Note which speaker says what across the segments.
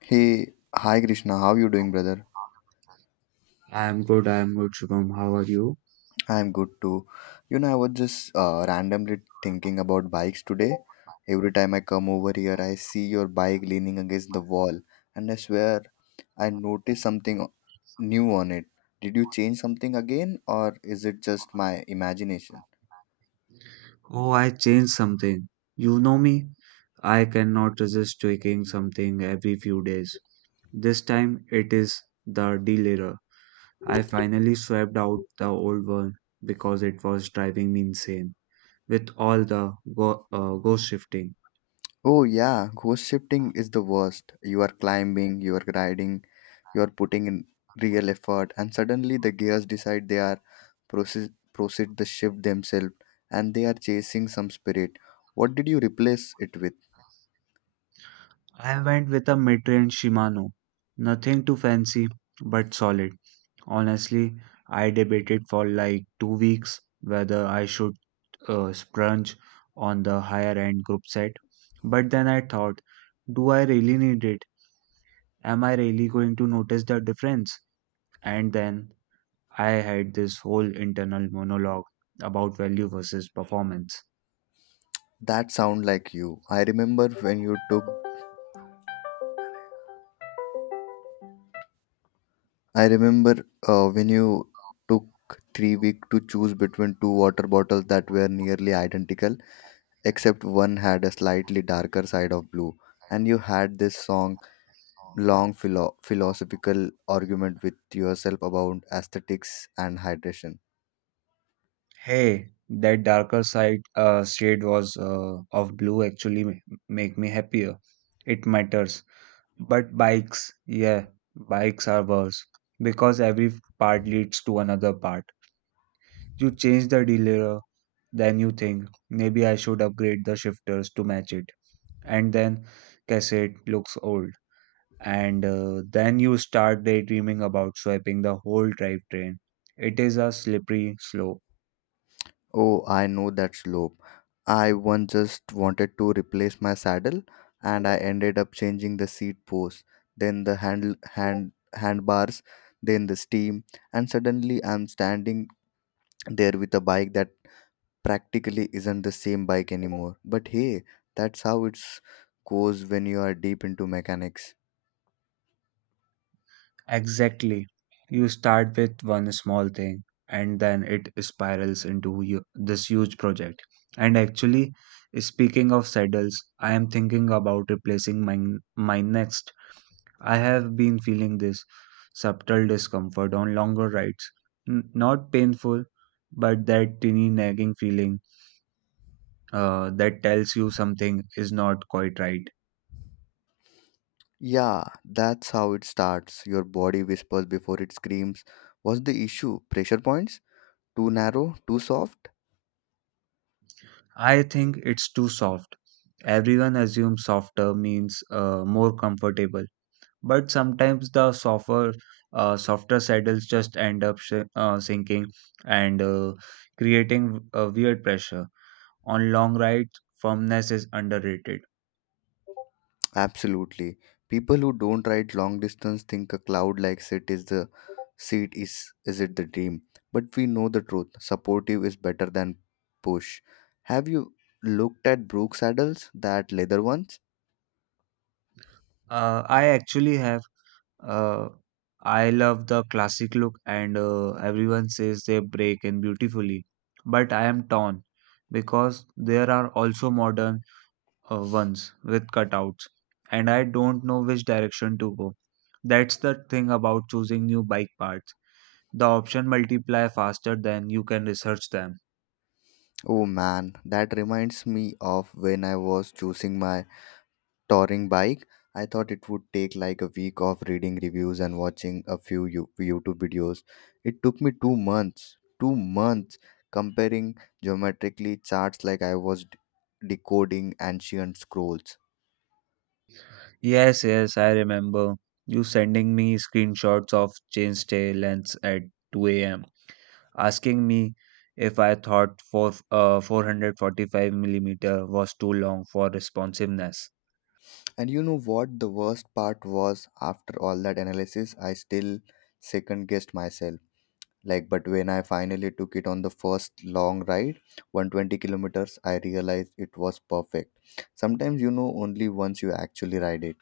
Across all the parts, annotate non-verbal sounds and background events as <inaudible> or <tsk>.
Speaker 1: Hey, hi Krishna, how you doing, brother?
Speaker 2: I'm good, Shubham. How are you?
Speaker 1: I'm good too. You know, I was just randomly thinking about bikes today. Every time I come over here, I see your bike leaning against the wall, and I swear I noticed something new on it. Did you change something again, or is it just my imagination?
Speaker 2: Oh, I changed something. You know me? I cannot resist tweaking something every few days. This time it is the delayer. I finally swapped out the old one because it was driving me insane with all the ghost shifting.
Speaker 1: Oh, yeah, ghost shifting is the worst. You are climbing, you are riding, you are putting in real effort, and suddenly the gears decide they are proceed the shift themselves and they are chasing some spirit. What did you replace it with?
Speaker 2: I went with a mid-range Shimano. Nothing too fancy, but solid. Honestly, I debated for like 2 weeks whether I should splurge on the higher end group set. But then I thought, do I really need it? Am I really going to notice the difference? And then I had this whole internal monologue about value versus performance.
Speaker 1: That sound like you. I remember when you took 3 week to choose between two water bottles that were nearly identical, except one had a slightly darker side of blue, and you had this song long philosophical argument with yourself about aesthetics and hydration.
Speaker 2: Hey, that darker side shade was of blue actually make me happier. It matters. But bikes, yeah, bikes are worse because every part leads to another part. You change the derailleur, then you think, maybe I should upgrade the shifters to match it. And then cassette looks old. And then you start daydreaming about swiping the whole drivetrain. It is a slippery slope.
Speaker 1: Oh, I know that slope. I once just wanted to replace my saddle and I ended up changing the seat post, then the handle hand handbars, then the steam, and suddenly I'm standing there with a bike that practically isn't the same bike anymore. But hey, that's how it's goes when you are deep into mechanics.
Speaker 2: Exactly. You start with one small thing and then it spirals into you, this huge project. And actually, speaking of saddles, I am thinking about replacing my next. I have been feeling this subtle discomfort on longer rides. Not painful, but that tiny nagging feeling that tells you something is not quite right.
Speaker 1: Yeah, that's how it starts. Your body whispers before it screams. What's the issue? Pressure points? Too narrow? Too soft?
Speaker 2: I think it's too soft. Everyone assumes softer means more comfortable, but sometimes the softer saddles just end up sinking and creating a weird pressure. On long rides, firmness is underrated.
Speaker 1: Absolutely. People who don't ride long distance think a cloud like seat is the seat is it the dream. But we know the truth. Supportive is better than push. Have you looked at Brooks saddles, that leather ones?
Speaker 2: I actually have. Uh, I love the classic look, and everyone says they break in beautifully. But I am torn because there are also modern ones with cutouts, and I don't know which direction to go. That's the thing about choosing new bike parts. The options multiply faster than you can research them.
Speaker 1: Oh man, that reminds me of when I was choosing my touring bike. I thought it would take like a week of reading reviews and watching a few YouTube videos. It took me 2 months, 2 months comparing geometrically charts like I was decoding ancient scrolls.
Speaker 2: Yes, yes, I remember you sending me screenshots of chain stay lengths at 2 a.m. asking me if I thought 445 millimeter was too long for responsiveness.
Speaker 1: And you know what? The worst part was after all that analysis, I still second guessed myself. Like, but when I finally took it on the first long ride, 120 kilometers, I realized it was perfect. Sometimes you know only once you actually ride it.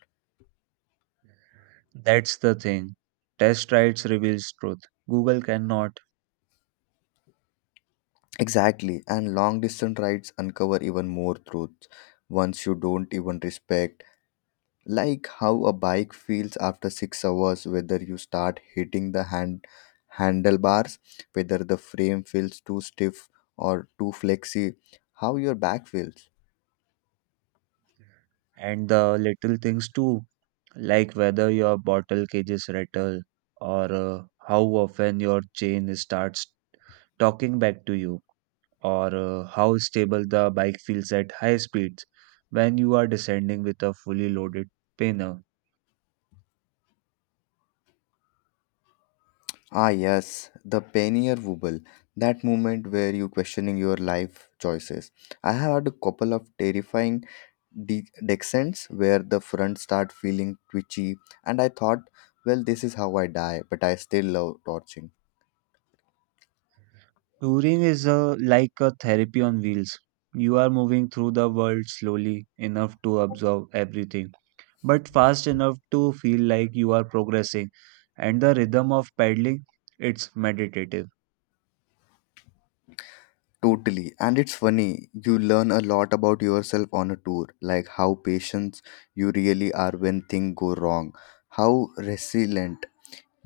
Speaker 2: That's the thing. Test rides reveals truth. Google cannot,
Speaker 1: Exactly, and long distance rides uncover even more truths once you don't even respect, like how a bike feels after 6 hours, whether you start hitting the handlebars, whether the frame feels too stiff or too flexy, how your back feels.
Speaker 2: and the little things too, like whether your bottle cages rattle or how often your chain starts talking back to you, or how stable the bike feels at high speeds when you are descending with a fully loaded panel.
Speaker 1: Ah yes, the pannier wobble, that moment where you questioning your life choices. I have had a couple of terrifying de- descends where the front start feeling twitchy, and I thought, well, this is how I die, but I still love torching.
Speaker 2: Touring is a, like a therapy on wheels. You are moving through the world slowly enough to absorb everything, but fast enough to feel like you are progressing. And the rhythm of paddling, it's meditative.
Speaker 1: Totally. And it's funny, you learn a lot about yourself on a tour, like how patient you really are when things go wrong, how resilient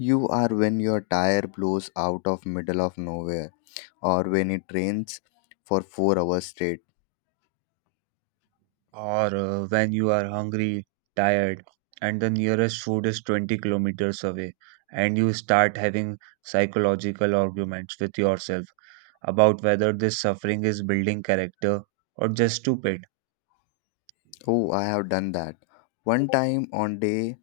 Speaker 1: you are when your tire blows out of middle of nowhere, or when it rains for 4 hours straight.
Speaker 2: Or when you are hungry, tired, and the nearest food is 20 kilometers away, and you start having psychological arguments with yourself about whether this suffering is building character or just stupid.
Speaker 1: Oh, I have done that. One time on day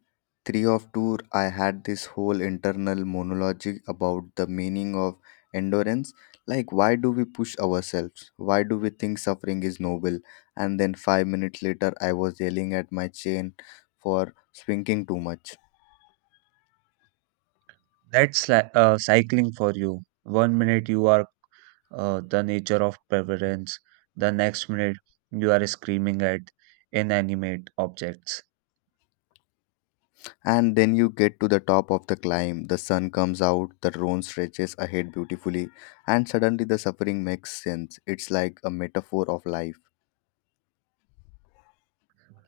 Speaker 1: three of tour, I had this whole internal monologue about the meaning of endurance. Like, why do we push ourselves? Why do we think suffering is noble? And then 5 minutes later, I was yelling at my chain for swinging too much.
Speaker 2: That's like cycling for you. One minute you are the nature of preference, the next minute you are screaming at inanimate objects.
Speaker 1: And then you get to the top of the climb, the sun comes out, the road stretches ahead beautifully, and suddenly the suffering makes sense. It's like a metaphor of life.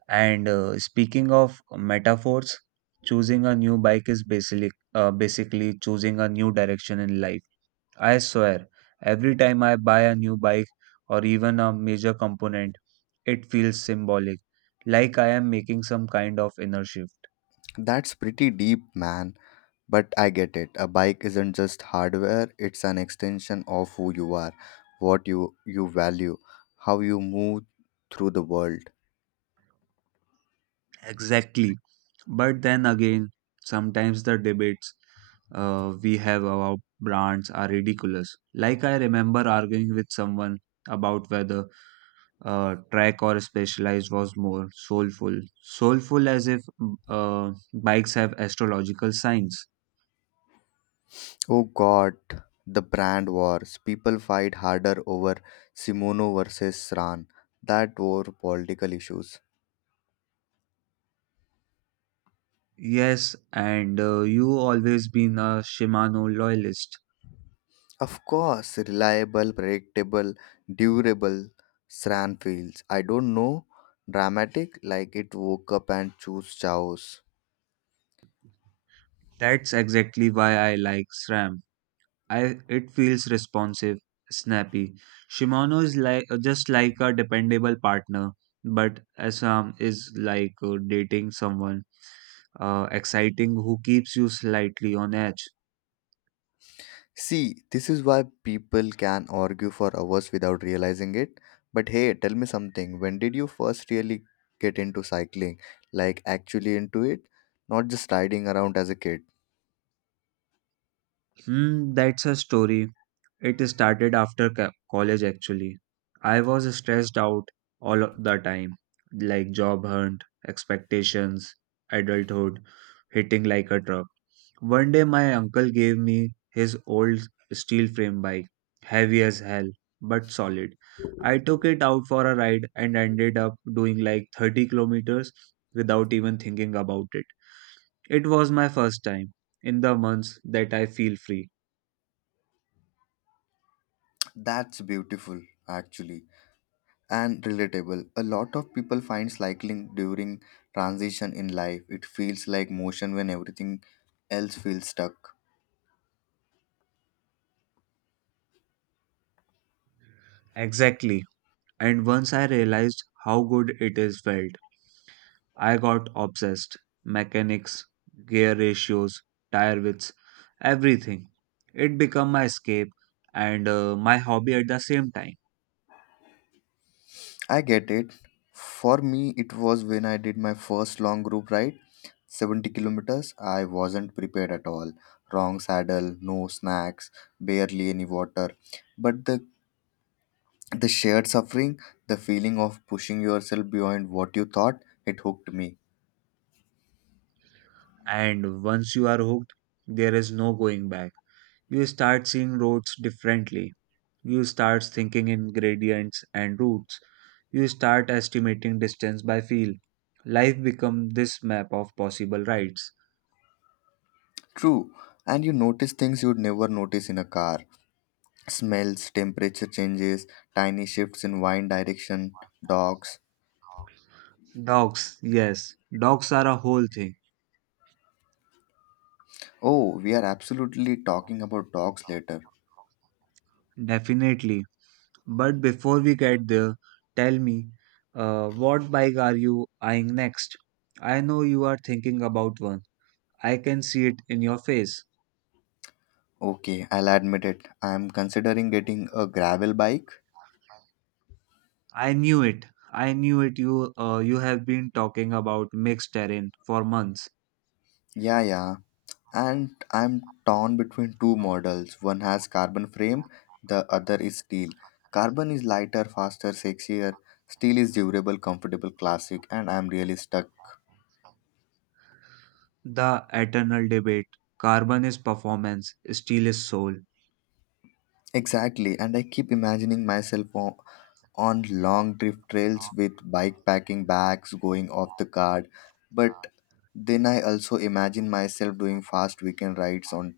Speaker 2: And speaking of metaphors, choosing a new bike is basically choosing a new direction in life. I swear, every time I buy a new bike or even a major component, it feels symbolic, like I am making some kind of inertia.
Speaker 1: That's pretty deep, man. But I get it. A bike isn't just hardware, it's an extension of who you are, what you value, how you move through the world.
Speaker 2: Exactly. But then again, sometimes the debates we have about brands are ridiculous. Like I remember arguing with someone about whether Trek or specialized was more soulful. Soulful as if bikes have astrological signs.
Speaker 1: Oh god, the brand wars. People fight harder over Simono versus Sran. That war political issues.
Speaker 2: Yes, and you always been a Shimano loyalist.
Speaker 1: Of course, reliable, predictable, durable Sran feels. I don't know, dramatic, like it woke up and chose chaos.
Speaker 2: That's exactly why I like SRAM. I it feels responsive, snappy. Shimano is like just like a dependable partner, but Assam is like dating someone exciting who keeps you slightly on edge.
Speaker 1: See, this is why people can argue for hours without realizing it. But hey, tell me something. When did you first really get into cycling? Like, actually into it? Not just riding around as a kid.
Speaker 2: Hmm, that's a story. It started after college actually. I was stressed out all of the time, like job hunt, expectations, adulthood, hitting like a truck. One day, my uncle gave me his old steel frame bike, heavy as hell, but solid. I took it out for a ride and ended up doing like 30 kilometers without even thinking about it. It was my first time in the months that I feel free.
Speaker 1: That's beautiful, actually, and relatable. A lot of people find cycling during transition in life. It feels like motion when everything else feels stuck.
Speaker 2: Exactly. And once I realized how good it is felt, I got obsessed. Mechanics, gear ratios, tire widths, everything. It became my escape and my hobby at the same time.
Speaker 1: I get it. For me, it was when I did my first long group ride, 70 kilometers. I wasn't prepared at all. Wrong saddle, no snacks, barely any water. But the shared suffering, the feeling of pushing yourself beyond what you thought, it hooked me.
Speaker 2: And once you are hooked, there is no going back. You start seeing roads differently. You start thinking in gradients and routes. You start estimating distance by feel. Life becomes this map of possible rides.
Speaker 1: True, and you notice things you'd never notice in a car. Smells, temperature changes, tiny shifts in wind direction, dogs.
Speaker 2: Dogs, yes, dogs are a whole thing,
Speaker 1: Oh, we are absolutely talking about dogs later.
Speaker 2: definitely. But before we get there, tell me, what bike are you eyeing next? I know you are thinking about one. I can see it in your face.
Speaker 1: Okay, I'll admit it. I'm considering getting a gravel bike.
Speaker 2: I knew it. I knew it. You have been talking about mixed terrain for months.
Speaker 1: Yeah, yeah. And I'm torn between two models. One has carbon frame, the other is steel. Carbon is lighter, faster, sexier. Steel is durable, comfortable, classic, and I'm really stuck.
Speaker 2: The eternal debate. Carbon is performance, steel is soul.
Speaker 1: Exactly, and I keep imagining myself on long drift trails with bike packing bags going off the guard. But then I also imagine myself doing fast weekend rides on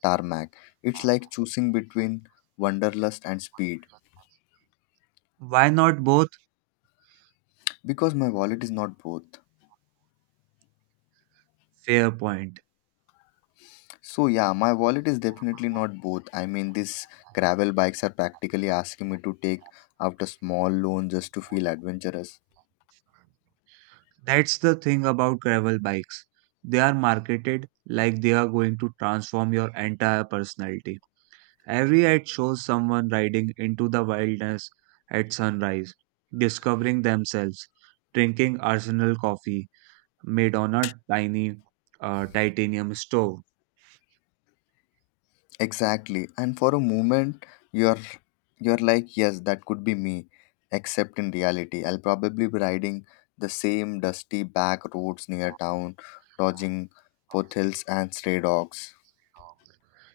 Speaker 1: tarmac. It's like choosing between wanderlust and speed,
Speaker 2: Why not both?
Speaker 1: because my wallet is not both.
Speaker 2: Fair point.
Speaker 1: So yeah, my wallet is definitely not both. I mean, these gravel bikes are practically asking me to take out a small loan just to feel adventurous.
Speaker 2: That's the thing about gravel bikes. They are marketed like they are going to transform your entire personality. Every ad shows someone riding into the wilderness at sunrise, discovering themselves, drinking Arsenal coffee made on a tiny titanium stove.
Speaker 1: Exactly. And for a moment, you're you're like, yes, that could be me. Except in reality, I'll probably be riding the same dusty back roads near town, dodging potholes and stray dogs.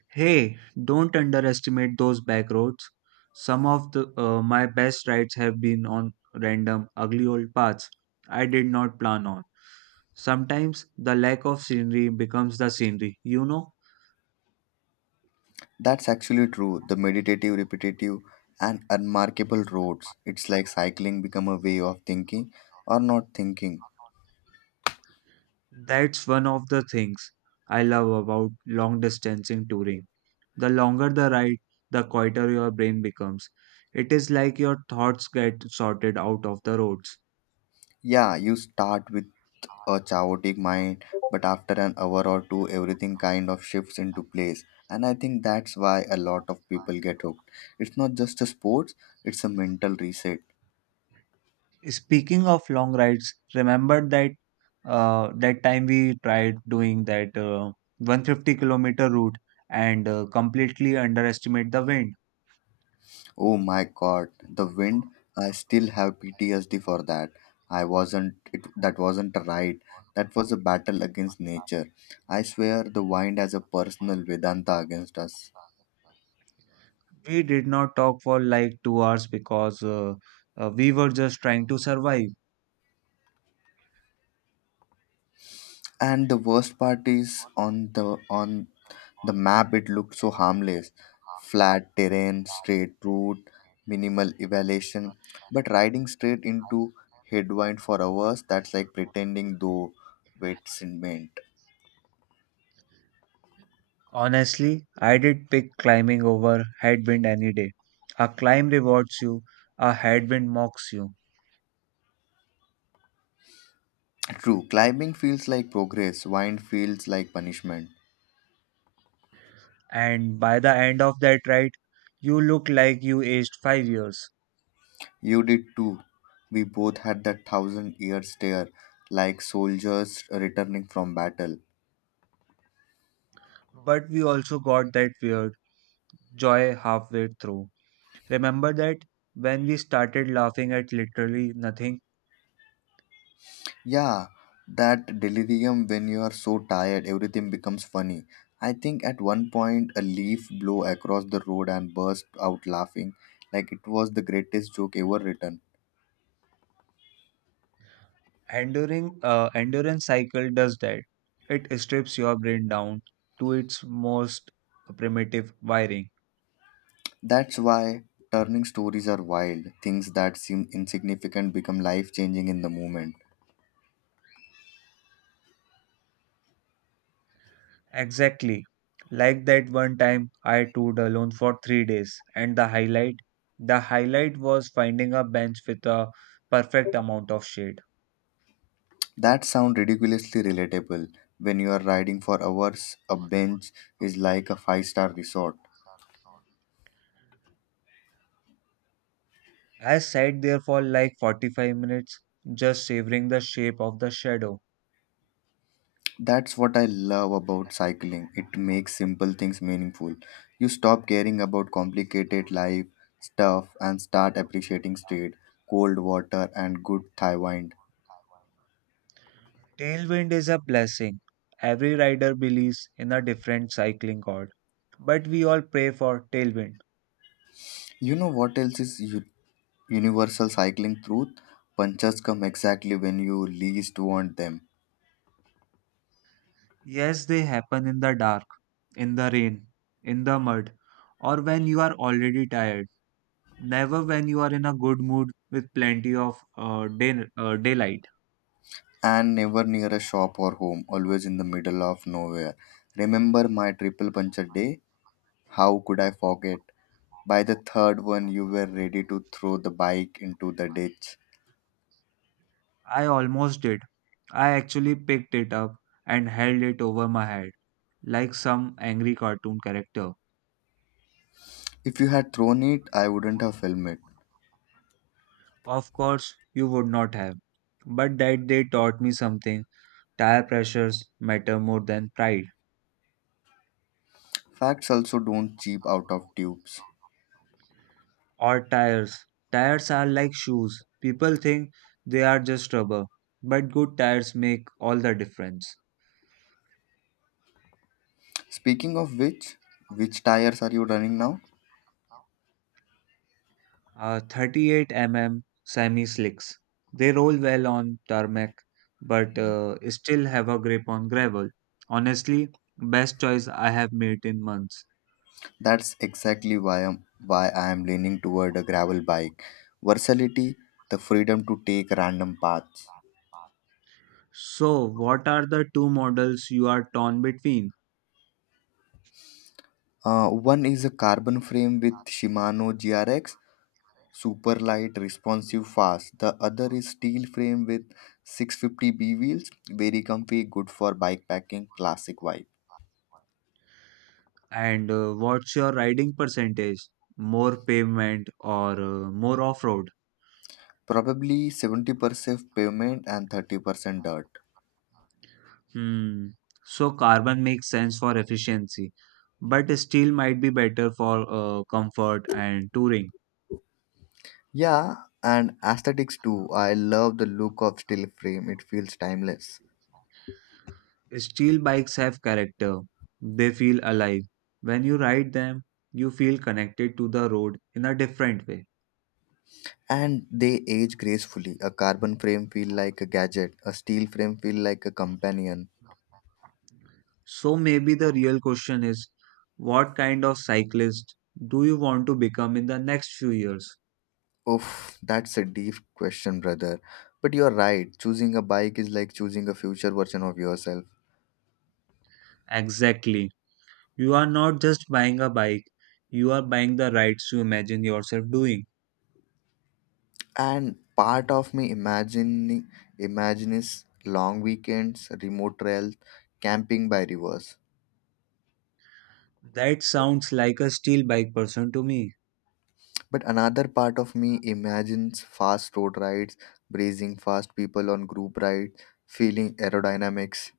Speaker 2: Hey, don't underestimate those back roads. Some of the my best rides have been on random, ugly old paths I did not plan on. Sometimes the lack of scenery becomes the scenery, you know?
Speaker 1: That's actually true. The meditative, repetitive, and unmarkable roads. It's like cycling become a way of thinking or not thinking.
Speaker 2: That's one of the things I love about long distance in touring. The longer the ride, the quieter your brain becomes. It is like your thoughts get sorted out of the roads.
Speaker 1: Yeah, you start with a chaotic mind, but after an hour or two, everything kind of shifts into place. And I think that's why a lot of people get hooked. It's not just a sports; it's a mental reset.
Speaker 2: Speaking of long rides, remember that time we tried doing that 150-kilometer route and completely underestimate the wind.
Speaker 1: Oh my god, the wind. I still have PTSD for that. I wasn't, it that wasn't a ride. That was a battle against nature. I swear the wind has a personal Vedanta against us.
Speaker 2: We did not talk for like 2 hours because we were just trying to survive.
Speaker 1: And the worst part is, on the map it looked so harmless. Flat terrain, straight route, minimal elevation. But riding straight into headwind for hours, that's like pretending though it's in wind.
Speaker 2: Honestly, I did pick climbing over headwind any day. A climb rewards you, a headwind mocks you,
Speaker 1: True, climbing feels like progress, wine feels like punishment.
Speaker 2: and by the end of that ride, you look like you aged 5 years.
Speaker 1: You did too. We both had that thousand year stare, like soldiers returning from battle.
Speaker 2: But we also got that weird joy halfway through. Remember that when we started laughing at literally nothing,
Speaker 1: Yeah, that delirium when you are so tired, everything becomes funny. I think at one point a leaf blew across the road and burst out laughing, like it was the greatest joke ever written.
Speaker 2: enduring endurance cycle does that. It strips your brain down to its most primitive wiring.
Speaker 1: That's why turning stories are wild. Things that seem insignificant become life changing in the moment.
Speaker 2: Exactly. Like that one time I toured alone for 3 days, and the highlight was finding a bench with a perfect amount of shade.
Speaker 1: That sounds ridiculously relatable. When you are riding for hours, a bench is like a five-star resort.
Speaker 2: I sat there for like 45 minutes, just savoring the shape of the shadow.
Speaker 1: That's what I love about cycling. It makes simple things meaningful. You stop caring about complicated life stuff and start appreciating street, cold water, and good Thai wine.
Speaker 2: Tailwind is a blessing. Every rider believes in a different cycling god, but we all pray for tailwind.
Speaker 1: You know what else is universal cycling truth? Punches come exactly when you least want them.
Speaker 2: Yes, they happen in the dark, in the rain, in the mud, or when you are already tired. Never when you are in a good mood with plenty of daylight.
Speaker 1: And never near a shop or home, always in the middle of nowhere. Remember my triple puncture day? How could I forget? By the third one, you were ready to throw the bike into the ditch.
Speaker 2: I almost did. I actually picked it up and held it over my head like some angry cartoon character.
Speaker 1: If you had thrown it, I wouldn't have filmed it.
Speaker 2: Of course, you would not have. But that day taught me something. Tire pressures matter more than pride
Speaker 1: Facts also don't cheap out of tubes.
Speaker 2: or tires. Tires are like shoes. People think they are just rubber, but good tires make all the difference.
Speaker 1: Speaking of which tires are you running now?
Speaker 2: 38 mm semi slicks. They roll well on tarmac, but still have a grip on gravel. Honestly, best choice I have made in months.
Speaker 1: That's exactly why I am leaning toward a gravel bike. Versatility, the freedom to take random paths.
Speaker 2: So, what are the two models you are torn between?
Speaker 1: One is a carbon frame with Shimano GRX, super light, responsive, fast. The other is steel frame with 650B wheels, very comfy, good for bike packing, classic vibe.
Speaker 2: And what's your riding percentage? More pavement or more off-road?
Speaker 1: Probably 70% pavement and 30% dirt.
Speaker 2: Hmm. So carbon makes sense for efficiency, but steel might be better for comfort and touring.
Speaker 1: Yeah, and aesthetics too. I love the look of steel frame. It feels timeless.
Speaker 2: Steel bikes have character. They feel alive. When you ride them, you feel connected to the road in a different way.
Speaker 1: And they age gracefully. A carbon frame feel like a gadget. A steel frame feel like a companion.
Speaker 2: So maybe the real question is, what kind of cyclist do you want to become in the next few years?
Speaker 1: Oof, that's a deep question, brother. But you're right, choosing a bike is like choosing a future version of yourself.
Speaker 2: Exactly. You are not just buying a bike, you are buying the rights you imagine yourself doing.
Speaker 1: And part of me imagining imagines long weekends, remote trails, camping by rivers.
Speaker 2: That sounds like a steel bike person to me.
Speaker 1: But another part of me imagines fast road rides, breezing fast people on group rides, feeling aerodynamics.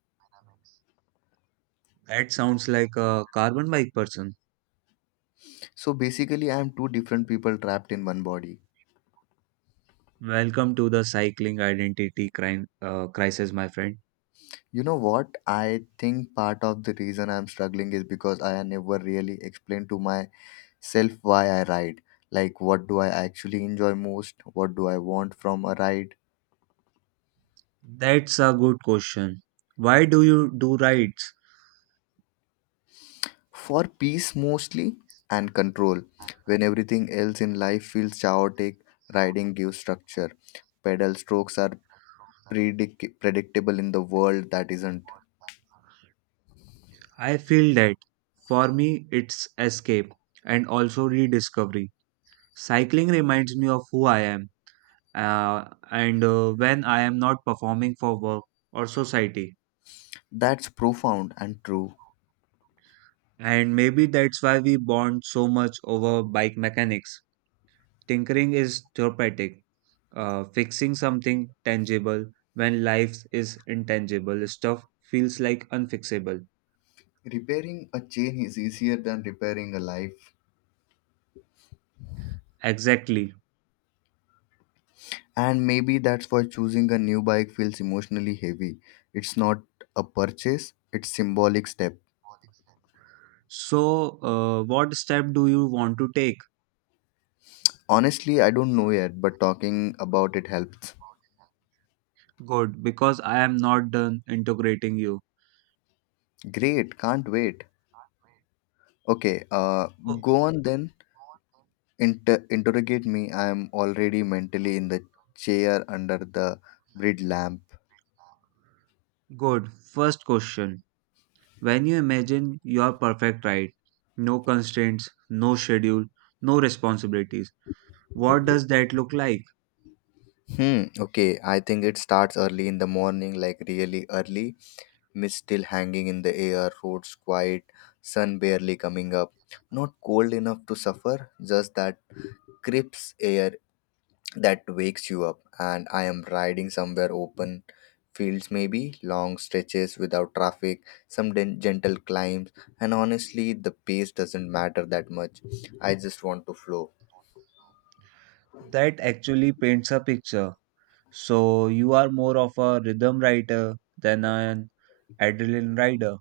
Speaker 2: That sounds like a carbon bike person.
Speaker 1: So basically I am two different people trapped in one body.
Speaker 2: Welcome to the cycling identity crisis, my friend.
Speaker 1: You know what? I think part of the reason I'm struggling is because I never really explained to myself why I ride. Like, what do I actually enjoy most? What do I want from a ride?
Speaker 2: That's a good question. Why do you do rides?
Speaker 1: For peace mostly, and control. When everything else in life feels chaotic, riding gives structure. Pedal strokes are predictable in the world that isn't.
Speaker 2: I feel that for me it's escape and also rediscovery. Cycling reminds me of who I am, and when I am not performing for work or society.
Speaker 1: That's profound and true.
Speaker 2: And maybe that's why we bond so much over bike mechanics. Tinkering is therapeutic, fixing something tangible when life is intangible. Stuff feels like unfixable.
Speaker 1: Repairing a chain is easier than repairing a life.
Speaker 2: Exactly.
Speaker 1: And maybe that's why choosing a new bike feels emotionally heavy. It's not a purchase, it's symbolic step.
Speaker 2: So, what step do you want to take?
Speaker 1: Honestly, I don't know yet, but talking about it helps.
Speaker 2: Good, because I am not done integrating you.
Speaker 1: Great, can't wait. Okay,
Speaker 2: Oh,
Speaker 1: go on then. Interrogate me. I am already mentally in the chair under the bridge lamp.
Speaker 2: good. First question. When you imagine your perfect ride, no constraints, no schedule, no responsibilities, what does that look like?
Speaker 1: Hmm. Okay. I think it starts early in the morning, like really early. Mist still hanging in the air, roads quiet, sun barely coming up. Not cold enough to suffer, just that crisp air that wakes you up. And I am riding somewhere open, fields maybe, long stretches without traffic, some gentle climbs, and honestly, the pace doesn't matter that much. I just want to flow.
Speaker 2: That actually paints a picture. So you are more of a rhythm writer than an adrenaline rider.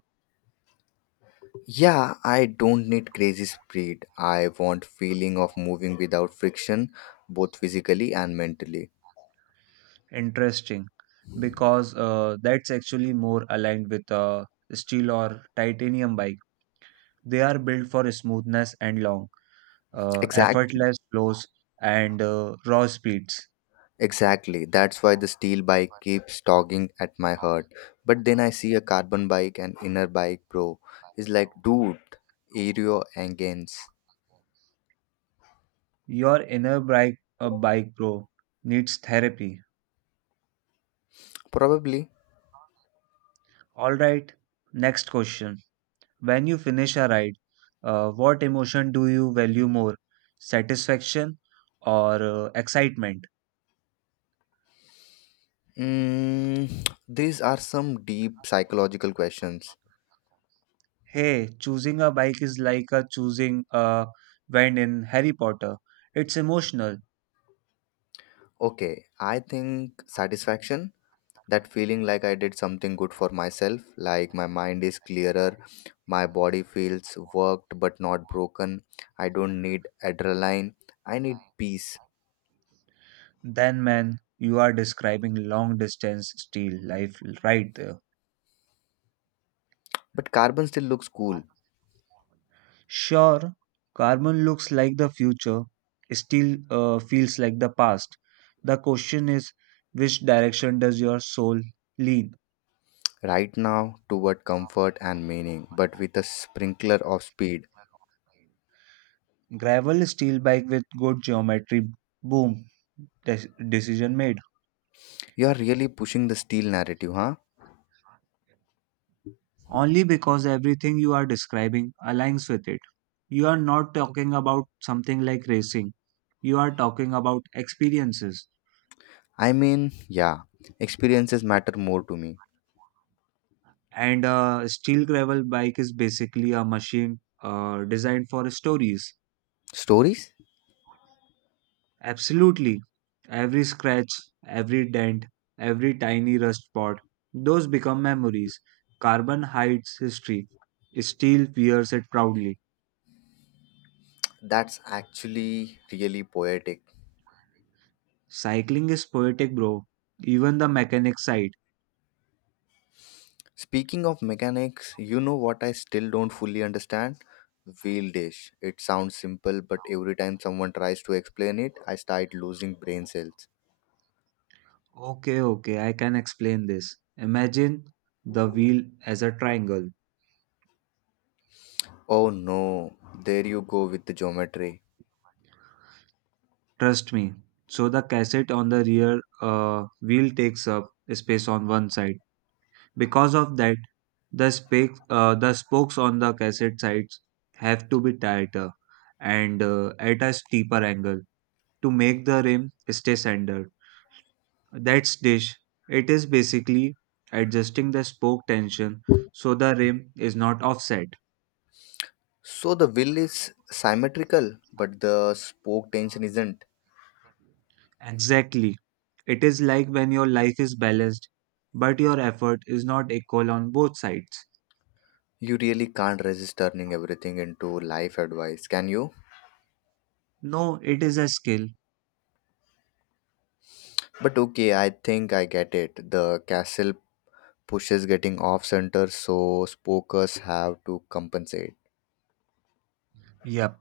Speaker 1: Yeah, I don't need crazy speed. I want feeling of moving without friction, both physically and mentally.
Speaker 2: Interesting, because that's actually more aligned with a steel or titanium bike. They are built for smoothness and long,
Speaker 1: Exactly.
Speaker 2: effortless flows and raw speeds.
Speaker 1: Exactly. That's why the steel bike keeps tugging at my heart. But then I see a carbon bike and inner bike pro. It's like, dude, aero engines.
Speaker 2: Your bike bro, needs therapy.
Speaker 1: Probably.
Speaker 2: All right, next question. When you finish a ride, what emotion do you value more? Satisfaction or excitement?
Speaker 1: Mm, <tsk> these are some deep psychological questions.
Speaker 2: Hey, choosing a bike is like a choosing a wand in Harry Potter. It's emotional.
Speaker 1: Okay, I think satisfaction, that feeling like I did something good for myself. Like, my mind is clearer, my body feels worked but not broken. I don't need adrenaline, I need peace.
Speaker 2: Then, man, you are describing long distance steel life right there.
Speaker 1: But carbon still looks cool.
Speaker 2: Sure, carbon looks like the future, steel feels like the past. The question is, which direction does your soul lean?
Speaker 1: Right now toward comfort and meaning, but with a sprinkler of speed.
Speaker 2: Gravel steel bike with good geometry. Boom. Decision made.
Speaker 1: You are really pushing the steel narrative, huh?
Speaker 2: Only because everything you are describing aligns with it. You are not talking about something like racing. You are talking about experiences.
Speaker 1: I mean, yeah, experiences matter more to me.
Speaker 2: And a steel gravel bike is basically a machine designed for stories.
Speaker 1: Stories.
Speaker 2: Absolutely. Every scratch, every dent, every tiny rust spot, those become memories. Carbon hides history. Steel wears it proudly.
Speaker 1: That's actually really poetic.
Speaker 2: Cycling is poetic, bro. Even the mechanic side.
Speaker 1: Speaking of mechanics, you know what I still don't fully understand? Wheel dish. It sounds simple, but every time someone tries to explain it, I start losing brain cells.
Speaker 2: Okay, okay, I can explain this. Imagine the wheel as a triangle.
Speaker 1: Oh no, there you go with the geometry.
Speaker 2: Trust me. So the cassette on the rear wheel takes up space on one side. Because of that, the spokes on the cassette sides have to be tighter and at a steeper angle to make the rim stay centered. That's dish. It is basically adjusting the spoke tension so the rim is not offset.
Speaker 1: So the wheel is symmetrical, but the spoke tension isn't.
Speaker 2: Exactly. It is like when your life is balanced, but your effort is not equal on both sides.
Speaker 1: You really can't resist turning everything into life advice, can you?
Speaker 2: No, it is a skill.
Speaker 1: But okay, I think I get it. The castle pushes getting off center, so spokers have to compensate.
Speaker 2: Yep.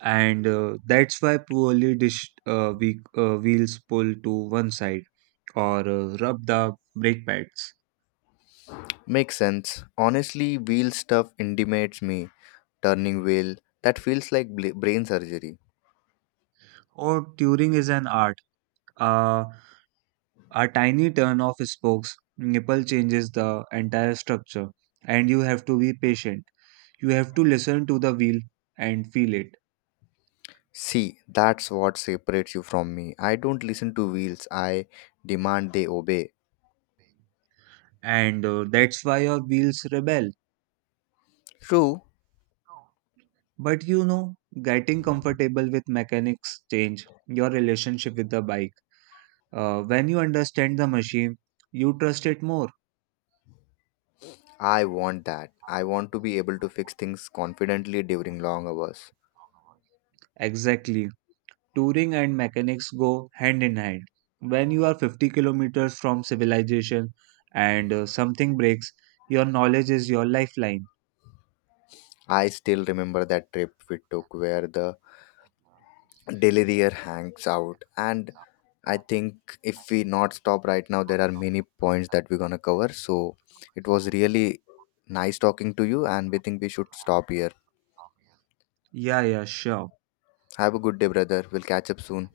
Speaker 2: And that's why poorly dished wheels pull to one side or rub the brake pads.
Speaker 1: Makes sense. Honestly, wheel stuff intimidates me. Turning wheel, that feels like brain surgery.
Speaker 2: Or tuning is an art. Uh, a tiny turn of spokes nipple changes the entire structure, and you have to be patient. You have to listen to the wheel and feel it.
Speaker 1: See, that's what separates you from me. I don't listen to wheels, I demand they obey.
Speaker 2: And that's why your wheels rebel.
Speaker 1: True.
Speaker 2: But you know, getting comfortable with mechanics change your relationship with the bike. When you understand the machine, you trust it more.
Speaker 1: I want that. I want to be able to fix things confidently during long hours.
Speaker 2: Exactly. Touring and mechanics go hand in hand. When you are 50 kilometers from civilization and something breaks, your knowledge is your lifeline.
Speaker 1: I still remember that trip we took where the Deliria hangs out. And I think if we not stop right now, there are many points that we're gonna cover. So it was really nice talking to you, and we think we should stop here.
Speaker 2: Yeah, yeah, sure.
Speaker 1: Have a good day, brother. We'll catch up soon.